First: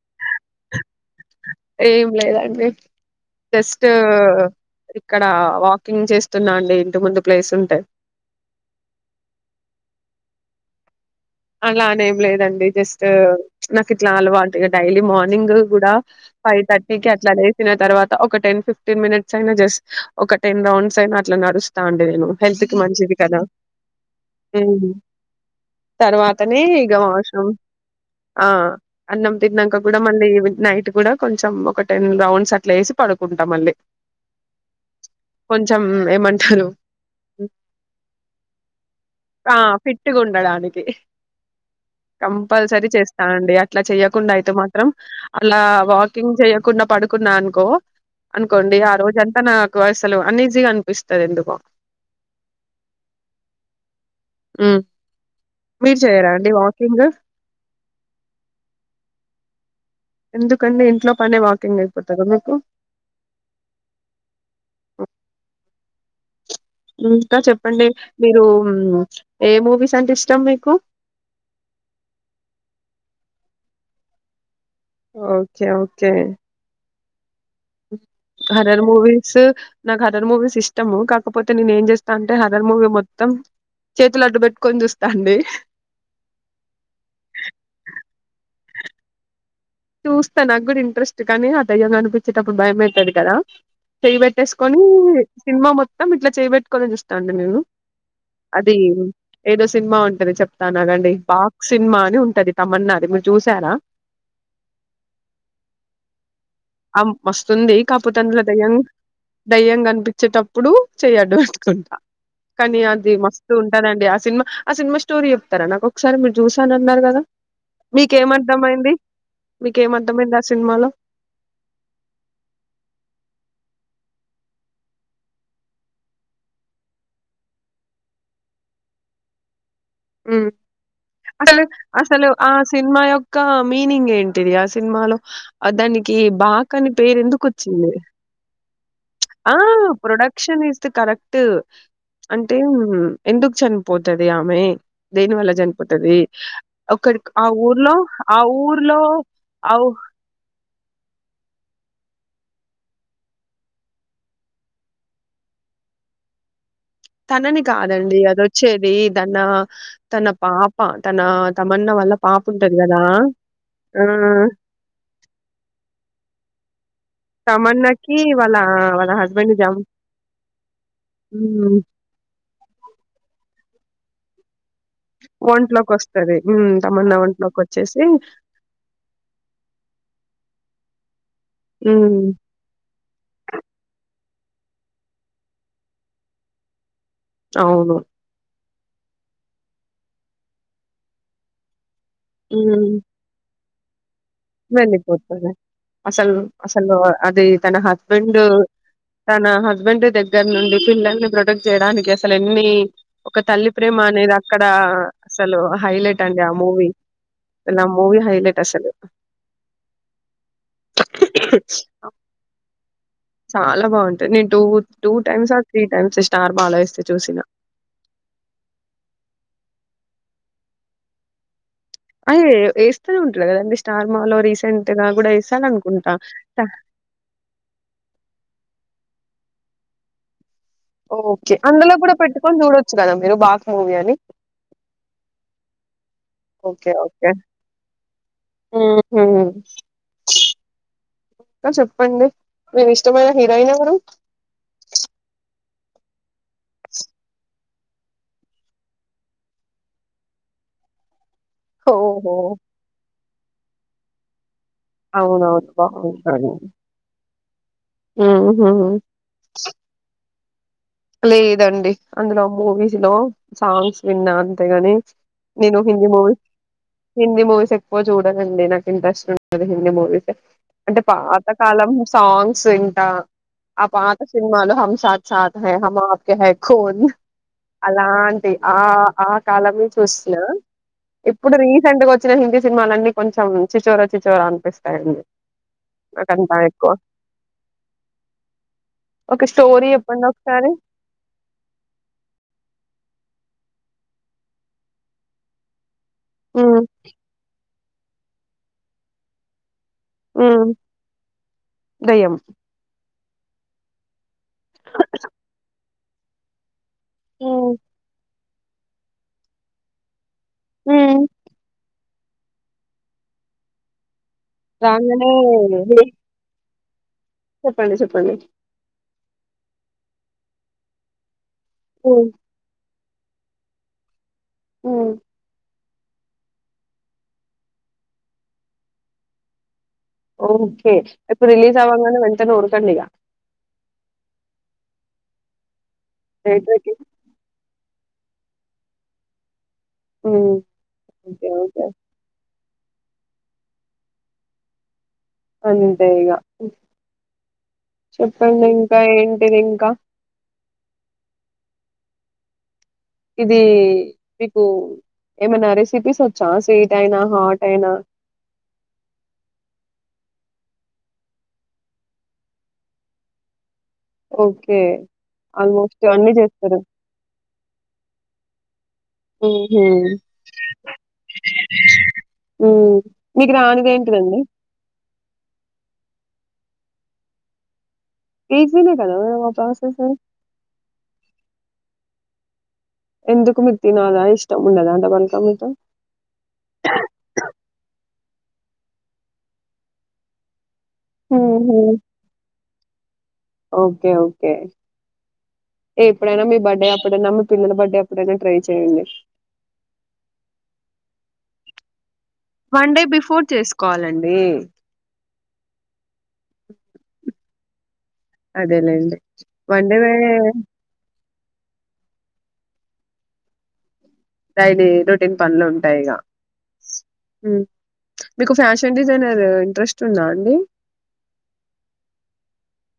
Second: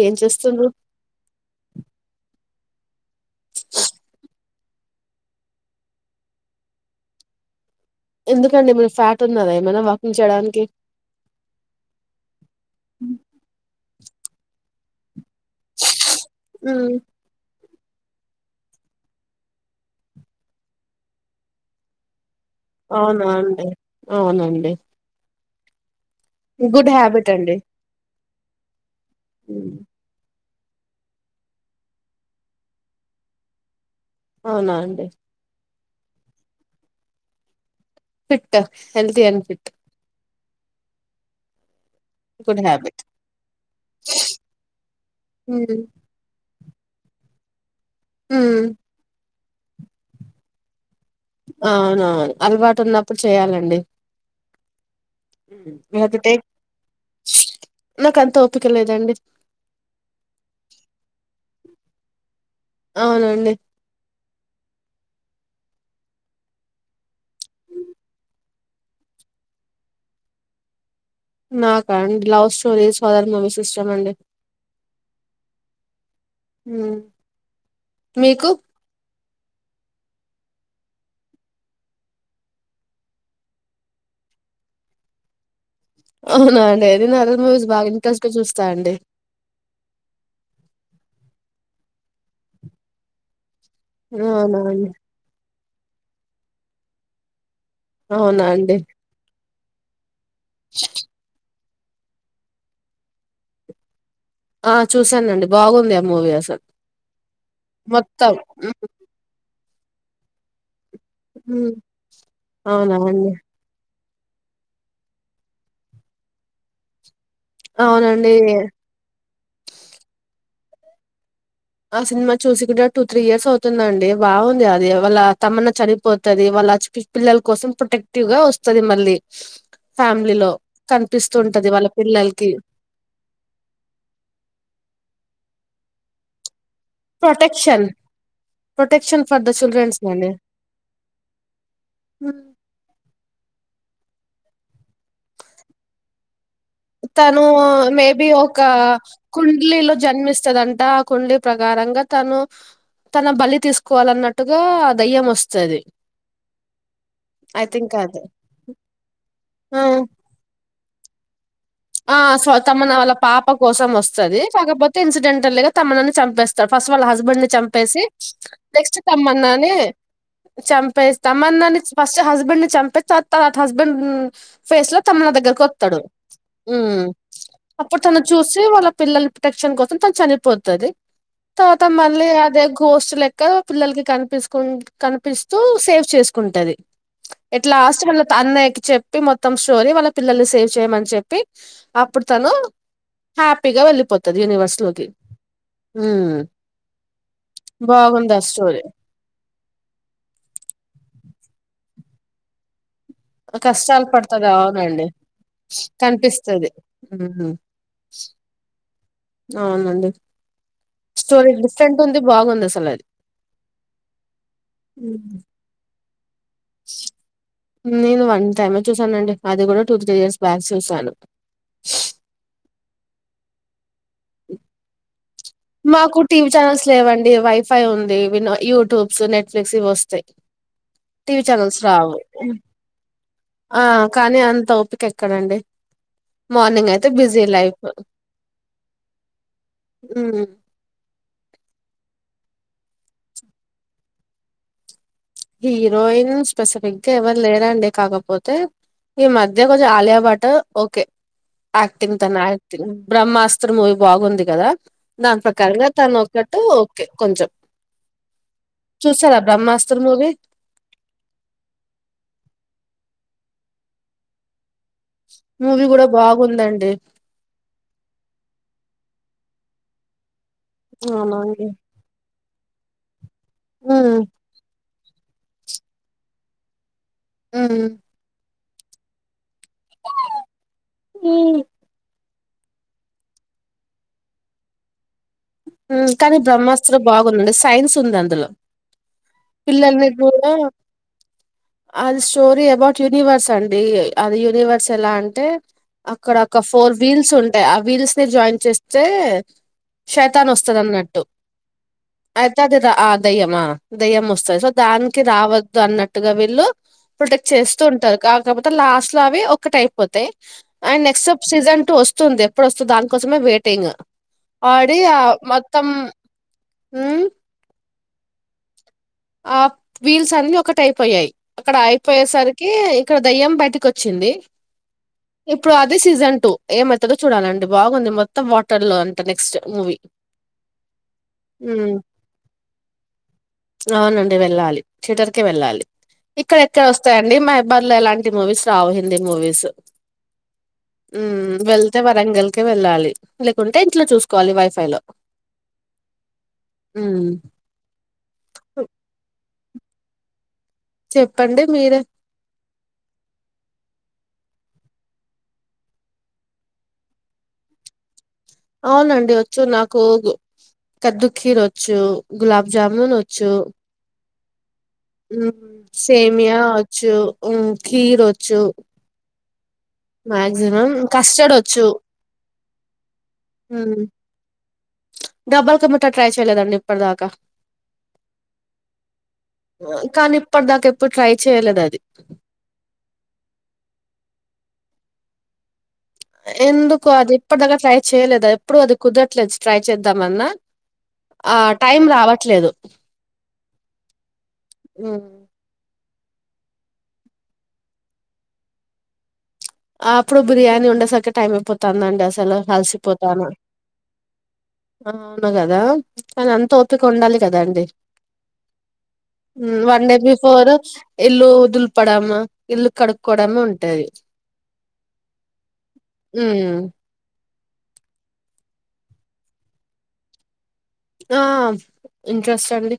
ఏం చేస్తుండ్రూ ఏం లేదండి జస్ట్ ఇక్కడ వాకింగ్ చేస్తున్నా అండి ఇంటి ముందు ప్లేస్ ఉంటే ఎందుకండి మీరు ఫ్యాట్ ఉన్నరా ఏమైనా వాకింగ్ చేయడానికి అలానేం లేదండి జస్ట్ ఇట్లా అలవాటు డైలీ మా ఇందు కూడా ఫైవ్ హ్మ్. థర్టీ కి అట్లానే తిన్న తర్వాత ఒక టెన్ ఫిఫ్టీన్ మినిట్స్ అయినా జస్ట్ ఒక టెన్ రౌండ్స్ అయినా అట్లా నడుస్తా అండి నేను హెల్త్కి మంచిది అవునా కదా అండి అవునండి తర్వాతనే గుడ్ ఇగ హ్యాబిట్ అవసరం అండి ఆ అన్నం హ్మ్. తిన్నంక కూడా మళ్ళీ నైట్ కూడా కొంచెం ఒక టెన్ రౌండ్స్ అట్లా వేసి పడుకుంటా మళ్ళీ అవునా అండి కొంచెం ఏమంటారు ఫిట్ హెల్త్ కి బెనిఫిట్ అలాని [inaudible] గుడ్ కంపల్సరీ హ్యాబిట్ చేస్తానండి అట్లా చెయ్యకుండా అయితే మాత్రం అట్లా మ్మ్ వాకింగ్ చేయ కున్న పడుకున్నా అనుకో అనుకోండి ఆ రోజు అం నాకు అసలు అన్నిజీగా అవునవును అలవాటు ఉన్నప్పుడు చేయాలండి మ్మ్ మీరు చేయరా అండి వాకింగ్ నాకు అంత ఒపికలేదండి ఎందుకంటె ఇంట్లో పనే వాకింగ్ అయిపోతారా మీకు అవునండి హ్మ్. ఇంకా చెప్పండి మీరు ఏ మూవీస్ అంటే ఇష్టం మీకు నాకాండి లవ్ స్టోరీస్ హారర్ మూవీస్ ఇష్టం అండి ఓకే ఓకే హ్మ్. మీకు హరర్ మూవీ సో నాకు హారర్ మూవీస్ ఇష్టము కాకపోతే నేను ఏం చేస్తా అంటే హారర్ మూవీ మొత్తం చేతులు అడ్డు పెట్టుకొని చూస్తా అండి అవునా అండి నేను హారర్ మూవీస్ బాగా ఇంట్రెస్ట్ గా చూస్తా అండి చూస్తా నాకు కూడా ఇంట్రెస్ట్ కానీ ఆ దయ్యంగా అనిపించేటప్పుడు భయం అయితాది కదా చేయి అవునా పెట్టేసుకొని అండి సినిమా మొత్తం ఇట్లా చెయ్ పెట్టుకోనే చూస్తా అండి ళేను అవునా అండి ఏదో సినిమా ఉన్ తది చెప్తానాగండి పా సినిమా అని ఉంటది తమన్నా ది మీరు చూసారా ఆ చూసానండి బాగుంది ఆ మూవీ అసలు ఆ మొత్తం ఉమ్మ్ దయ్యంగ కనిపిచ్చేటప్పుడు చెయ్యడ్డు హ్మ్. పెట్టుకుంటా కానీ అవునా అది అండి మస్తు ఉంటదండి సినిమా ఆ సినిమా స్టోరీ చెప్తారా నాకు ఒకసారి మీరు చూసానన్నారు కదా అవునండి మీకేం అర్థమైంది ఆ సినిమాలో ఆ సినిమా చూసి కూడ టూ త్రీ ఇయర్స్ అవుతుందండి బాగుంది అది వాళ్ళ తమన్నా చనిపోతది వాళ్ళ [unintelligible] పి పిల్లల కోసం ప్రొటెక్టివ్ గా వస్తుది మళ్ళీ ఫ్యామిలీలో ఉమ్మ్ అసలు కనిపిస్తుంటది వాళ్ళ అసలు పిల్లలకి ఆ సినిమా యొక్క మీనింగ్ ఏంటిది ఆ సినిమాలో అ దానికి బా కానీ పేరెందుకు ప్రొటెక్షన్ వచ్చింది protection for the uh children's అండి production is the correct hmm. అంటే ఎందుకు చనిపోతది ఆమె దేని వల్ల చనిపోతది ఒక్కడికి తను ఆ ఊర్లో మేబీ ఆ ఒక ఊర్లో అవు కుండ్లీలో జన్మిస్తదంట ఆ కుండ్లీ ప్ర కారంగా తను తన బలి తీసుకోవాలన్నట్టుగా దయ్యం వస్తది తనని ఐ థింక్ అది కాదండి అదొచ్చేది ధన హ్మ్. తన పాప్ ప తన తమన్నా వాళ్ళ ఆ పాప స్వ ఉంటది తమన్నా కదా! వాళ్ళ పాప కోసం ఆ! వస్తుది కాకపోతే ఇన్సిడెంటల్ గా తమన్నాని చంపేస్ త ఫస్ వాళ్ళ హస్బెండ్ ని చంపేసి తమన్నాకి వాళ్ళ నెక్స్ట్ వాళ్ళ హస్బెండ్ తమన్నాని జం చంపేసి తమ్మన్నా హ్మ్. ని ఫస్ట్ హస్బెండ్ ని చం పచ్ త త త హస్బెండ్ ఫేస్ లో తమన్న దగ్గరకు వత్తడు ఒంట్లోకొస్తది. హ్మ్. ఉమ్ తమన్నా అప్పుడు ఒంట్లోకొచ్చేసి తను చూసి వాళ్ళ పిల్లల ప్రొటెక్షన్ కోసం తను చనిపోతది తర్వాత హ్మ్. మళ్ళీ అదే గోస్ట్ లెక్క పిల్లలకి కనిపిస్కున్ కనిపిస్తూ సేవ్ చేసుకుంటది ఎట్లా అవును. అష్టమన్ లొ తన్నేకి చెప్తే మొత్తం స్టోరి వాళ్ళ పిల్లలు సేవ్ చేయమని చెప్ ప్పి అప్పుడు తను హ్మ్. హ్యాప్ పీగా వెళ్ళిపో వెళ్ళిపోతది అసలు అసలు అది తన బాగుంది ఆ హస్బెండ్ స్టోరీ తన హస్బెండ్ దగ్గర నుండి పిల్లల్ని బ్రో దన్ చేయడానికి అసలు ఎన్ని ఒక తల్లి ప్రేమ కష్టాలు అనేది పడతది అక్కడ అవునండి అసలు హైలెట్ అండి ఆ కనిపిస్తది మూవీ హ్మ్ అసలు ఆ మూవీ హైలెట్ అసలు అవునండి స్టోరి డిఫరెంట్ ఉంది బాగుంది అస్ తెలది చాలా బాగుంటది నేను two two times or three times ఇష్ నేను వన్ టైమే చూసానండి అది కూడా టూ త్రీ ఇయర్స్ బ్యాక్ చూసాను అయయో వేస్తూనే ఉంటడు కదండి స్టార్ మాలో రీసెంట్ గా కూడా ఎస్ మాకు టీవీ ఛానల్స్ లేవండి వైఫై ఉంది వినో యూట్యూబ్ సో నెట్ఫ్లిక్స్ ఇవి వస్తయ్ ఓకే అందులో కూడా పెట్టుకొని చూడొచ్చు కదా మీరు బాక్ ఆ మూవీ అని కానీ అంత ఓపిక ఎక్కడండి ఓకే మార్నింగ్ అయితే ఓకే బిజీ లైఫ్ ఊహు హ్మ్ ఇంకా చెప్పండి మీ ఇష్టమైన హీరోయిన్ ఎవరు హీరోయిన్స్ స్పెసిఫిక్ గా ఎవరు లేరండి కాకపోతే ఈ మధ్య కొంచెం ఆలయబటు ఓకే ఆక్టింగ్ ఓహో! తన ఆక్టింగ్ బ్రహ్మాస్త్ర మూవి బాగుంది కదా దాని అవునవును. ప్రకారంగా తను బావుంటారు. ఒక్కట్టు ఓకే కొంచెం హుహు. చూసార బ్రహ్మాస్త్ర మూవీ లేదండి అందులో మూవీస్ లో సాంగ్స్ విన్నాను అంతేగాని నేను కూడా హిందీ మూవీ బాగుందండి హిందీ మూవీస్ ఎక్కువ చూడనండి నాకు ఇంట్రెస్ట్ ఉ అది హిందీ మూవిసె అంటే అవునా అండి పాతకాలం సాంగ్ సొ ఇంటా ఆ పాత ఉమ్ సినిమాలో హం సాత్ సాత్ హె హం ఆప్ కె హె కొన్ ఉమ్ అలాన్ తె ఆ ఆ ఇప్పుడు ఉమ్ రీసెంట్ వొచ్ ఇచ్చిన హిందీ సినిమాలన్నీ కొంచెం చిచోరా చిచోరా అనిపిస్తాయండి ఊ కానీ నాకంతా ఎక్కువ బ్రహ్మాస్త్రం బాగుందండి సైన్స్ ఉంది అందులో ఒక స్టోరీ పిల్లల్ని చెప్పండి ఇపుడు నేను, ఒకసారి అది స్టోరి అబౌట్ యూనివర్స్ తండి అది యూనివర్సల్లా అంటే అక్కడ ఒక ఉమ్ ఫోర్ వీల్స్ ఉంటాయ్, అ వీల్స్ ని జాయిన్ చేస్తే ఉమ్ త్తనొస్తది అన్నట్టు దయ్యం అయితే అది రా ఆ దెయ్యమా దెయ్యం వస్సది సో దాన్కి రావద్దు అన్నట్టుగా వీళ్ళు ప్పుల్టేక్ ఉమ్ చేస్తూ ఉంటారు కా కాపోతే లాస్ట్ లో అవి ఒకటైపోతాయ్. అన్ ఉమ్ నెక్సబ్ సీజన్ టూ వస్ స్సుంది ఎప్పుడొస్తు దాని కోసమే వెయిటింగ్, అ రాంగనే ఉ ప్పండి చెప్పండి. ఆ వీల్స్ సన్నీ ఒకటెయ్ పొయ్యాయి. అక్కడ ఉమ్ అయిపోయేసరికి క్కడ దయ్యం బయటికొచ్చింది. ఉమ్ ఎప్పు రా ది సీజన్ టూ ఏమైతదో చూడాలండి బాగుంది మొత్తం వాటర్ లో అంట నెక్స్ట్ మూవీ ఓకే ఎప్పు రిలీజ్ ఉమ్ అవ్వంగానే వెంటనే ఉరకండి ఇగ నుండి వెళ్ళాలి థిటర్ కే వెళ్ళాలి. ఇక్కరెక్కర థియేటర్కి వస్తాయండి మాబ్ బర్లే ఎలాంటి మూవీస్ రావు హిందీ మూవీసు ఉమ్ ఉ ఓకే ఓకే వెళ్తే వరంగల్ కే వెళ్ళాలి లేకుంటే ఇంట్లో చూస్కోవాలి వైఫై లో అంతే ఇగ ఉమ్ చెప్పండిం కా ఏంటిది ఇంకా చెప్పండి మీరే ఇది మీకు ఏమైనా రెసిపీస్ వచ్చా స్వీటైన, హాటైనా అవునండి వచ్చు నాకూగ్, కద్దు కీరొచ్చు, గులాబ్ జ్జామున్ వచ్చు. ఓకే ఆల్మోస్ట్ అన్ని సేమ్యా చేస్తారు ఒచ్చు, హు కీరొచ్చు. ఉ హు, కస్టర్డ్ వచ్చు హు మీకు రానిది ఉమ్ ఏంటిదండి. ట్ట ట్రై చేయలేదండి ఇప్పటిదాకా ఈజీనే కద వ ప్రాసెసు చ్చేలేద్ దది ఎందుకు మిక్ తెనాల ఇష్టముండదా అంట పలకమట ఎందుకు అది ఇప్పదగ ట్రై చేయలేదా ప్పుడు అది కుదట్లేదు ట్రై చేద్దామన్నా ఆ ఉహు టైమ్ రావట్లేదు ఏ ఎప్పుడైన మీ బర్డె అప్పుడైనా మీ పిల్లల బర్త్డే అప్పుడైనా ట్రై చేయండి ఆ అప్పుడు బిర్యానీ ఉండేసరికి టైం అయిపోతాంది అసలు వన్ డే బిఫోర్ అలసిపోతాను చేసుకోవాలండి అవునుగదా కానీ అంత ఓపిక ఉండాలి కదా అండి అదేలేండి వన్ డే బిఫోరు ఇల్లు దుల్పడమ్ ఇల్లు కడుక్కోవడమ్ ఉంటది డైలీ రొటీన్ పన్లు ఉంటాయి ఇక హ్మ్. ఉమ మీకు ఫ్యాషన్ డిజైనర్ ఇంట్రెస్ట్ ఉందా అండి ఆ ఇంట్రెస్ట్ అండి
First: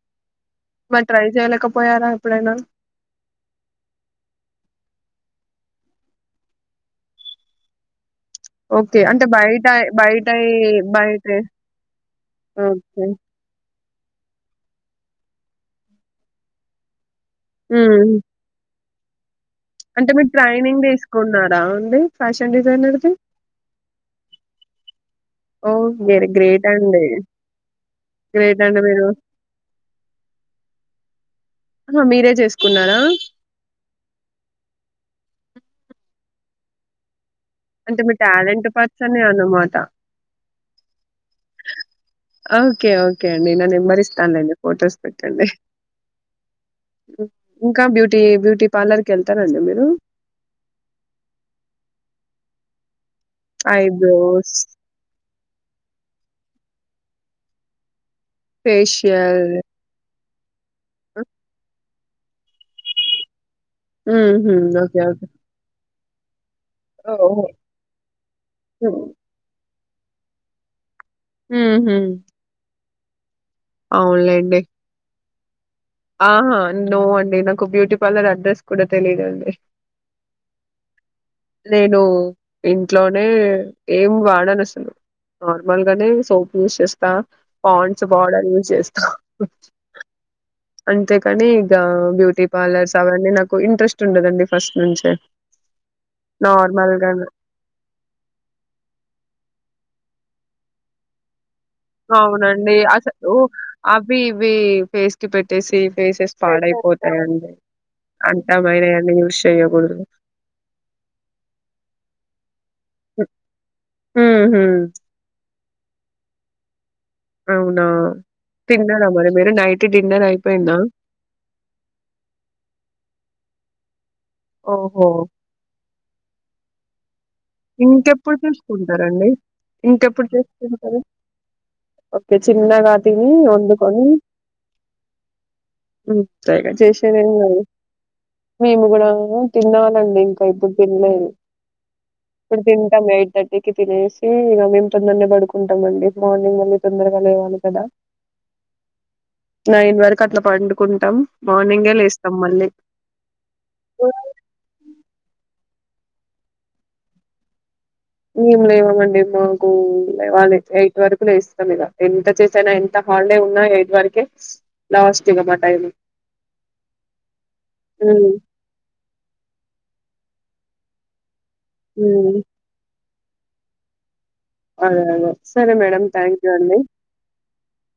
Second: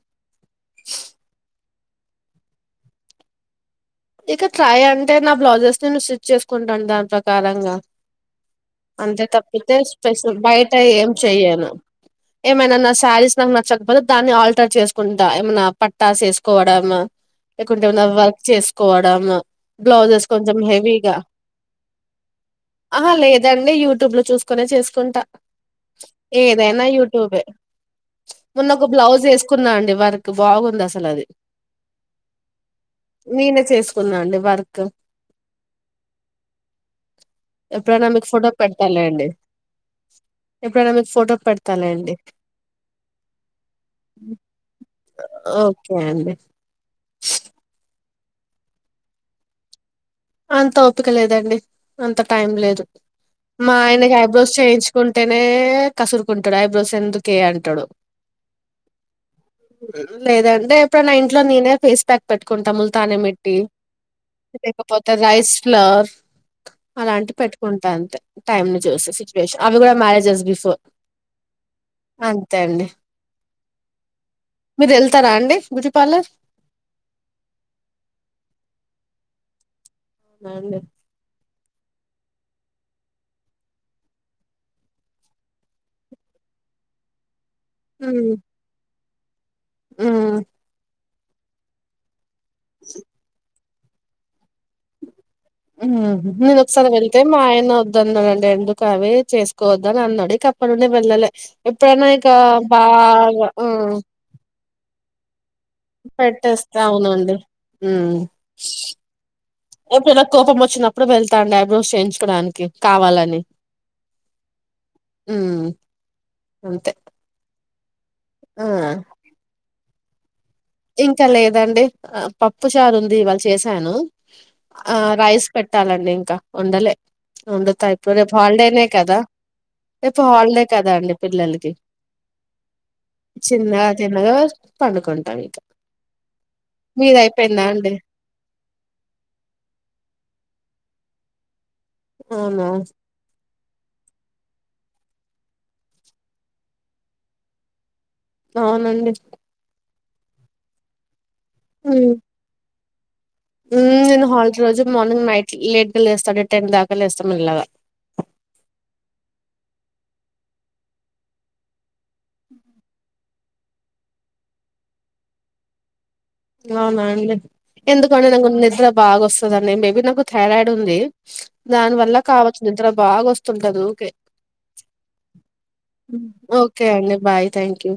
పోయార ఎప్పుడైన ఇక ట్రై అంటే నా బ్లౌజెస్ నేన్ స్టిచ్చేసుకుంటాను దాని ప్రకారంగా ఓకే అంతే అంటే బయట తప్పితే స్పెషల్ బయట ఏం బయట చెయను ఏమైన నా ఓకే శారీస్ నాకు నాచ్చకపోతే దాన్ని ఆల్టర్ చేసుకుంటా ఏమైనా పట్టాస్ వేసుకోవడం లేకుంటే ఏమన్న హ్మ్. వర్క్ చేస్త కోవడంలో అంటే బ్లౌజెస్ మీరు కొంచెం ట్రైనింగ్ హెవీగ తీసుకున్నారా అండి ఫ్యాషన్ డిజైనర్ది ఆహ లేదండి యూట్యూబ్ లో చూసుకునే చేసు సుంత ఓ వెరీ గ్రేట్ ఏదైన అండి. యూట్యూబే గ్రేట్ మున్న అండి ఒక మీరు. బ్లౌజ్ వేసుకున్నా అండి వర్క్ బాగుంది అసలు అది ఆహా! మీరే చేసుకున్నారా? నేను తీస్కున్నాడి వర్క్ అంటే ఎప్పుడైనా మీ మీకు ఫోటో టాలెంట్ పర్సన్ గది పెడతాలేండి అన్నమాట ఎప్పుడైనా మీకు ఫోటో పెడతాలేండి ఓకే ఓకే అండి నా నెంబర్ ఇస్తానులేండి ఫొటోస్ పెట్టండి ఓకే అండి ఇంకా బ్యూ టీ బ్యూటీ పార్లర్ కెళ్తారంండి మీరు అంత ఓపిక లేదండి అంత టైం లేదు మా ఆయనకి ఐబ్రోస్ చేయించుకుంటేనే కసురు కుంటడు ఐబ్రోస్ ఎందుకే అంటడు ఫేషియల్ లేదన్ నె ఎప్పుడన ఇంట్లో నీనేే ఫేస్ ప్యాక్ పట్టు కుంటం తాలం ఊహు ఒ ఒక నైస్ ఫ్లో చార్ అలాంటి ఓహో! పెట్టుకుంటా అంతే టైమ్ ని హ్మ్. చూసి సిచ్యువేషన్ అవి కూడా మ్యారేజ్స్ బి ఫోర్ హుహు. అంతే అండి అవునులేండి ఇస్తారా అండి బ్యూటీ పార్లర్ ఆహా నో అండి నాకు బ్యూటీ పార్లర్ అడ్రెస్ కూడా తెలిదు అండి నండి నేను ఇంట్లోనే ఏం వాడాను అసలు నార్మల్ గానే సోప్ యూజ్ చేస్తా పాంట్స్ పౌడర్ యూజ్ చేస్తా ఆమ్ అంతే కాని గ్యా బ్యూటీ పార్లర్స్ అవి అని నాకు కు ఇంట్రస్ట్ ఉండదండి ఫస్ట్ నుంచే నేను ఒకసారి నార్మల్ వెళ్తే గానే మా ఆయన వద్దన్నారండి అందుకే అవి చేసుకోవద్దు అని అన్నాడు ఇక అప్పుడు నుండి నేను వెళ్ళలే ఎప్పుడైనా ఇక అవునండి అసలు బాగా అవి ఇవి ఫేస్ కి పెట్ పెట్టేస్తే అవునండి ఉమ్ అంతమైనయన్ని యూస్ చేయకూడదు ఎప్పుడైనా కోపం వచ్చినప్పుడు వెళ్తాను ఐబ్రోస్ చేయించుకోడానికి కావాలని మ్మ్ హ్మ్ ఉమ్ అంతే అవునా ఆ తిన్నరా మరి మీరు నైట్ తే డిన్నర్ అయి ఇంకా లేదండి పప్పు చారు ఉంది ఇవాళ చేసి శాను ఆ ఓహో రైస్ పెట్టాలండి ఇంకా వండాలే వండుతా ఇప్పుడు రేపు ఇంకెప్పుడు హాలిడేనే కదా చూసుకుంటారండి రేపు ఇంకెప్పుడు హాలిడే కదా చేసుకుంటారు అండి పిల్లలకి ఓకే చిన్నగా తిని చిన్నగా వండుకొని తిన్నగా పండుకుంటాం ఇక ఉమ్ స్కై చేసేదేం కాదు మేము కూడా తినాలండి ఇంకా అప్పుడే తెరిలేదు ఇప్పుడు అవునా తింటామ్ ఎయిట్ తట్టి ఇకి తినేసి ఇక మేము తొందరనే పడుకుంటాంమండి మార్నింగ్ మళ్ళీ తొందరగా లేవాలి కదా అవునండి నయిన్ వరకు అట్లా పండుకుంటాం మార్నింగే ఉమ్ లేస్తాం మళ్ళీ ఉమ్ నేను హాల్ ట్ రోజు మార్నింగ్ నైట్ లేట్ లేస్తాడు టెన్ దాకలుేస్తాం మిల్లాగా మేము లేవమండి మాకు వాళ్ ఎయిట్ వరకు లే స్తాం ఇలా ఎంత చేసానా ఎంత హాలిడే ఉన్నా ఎయిట్ వరకే లాస్ట్ ఇగ మా టైమిన్ అవునా అండి ఎందుకంటెనాకు నిద్ర బాగా వస్తదండి మేబీ నాకు థైరాయిడ్ ఉంది దాని వల్ల ఉమ్. కావచ్చు నిద్రా బాగా వస్తుంటదిఊకే అదే అదే సరే మేడం హ్మ్. థ్యాంక్ యూ అన్డి ఓకే అండి బాయ్ థ్యాంక్ యూ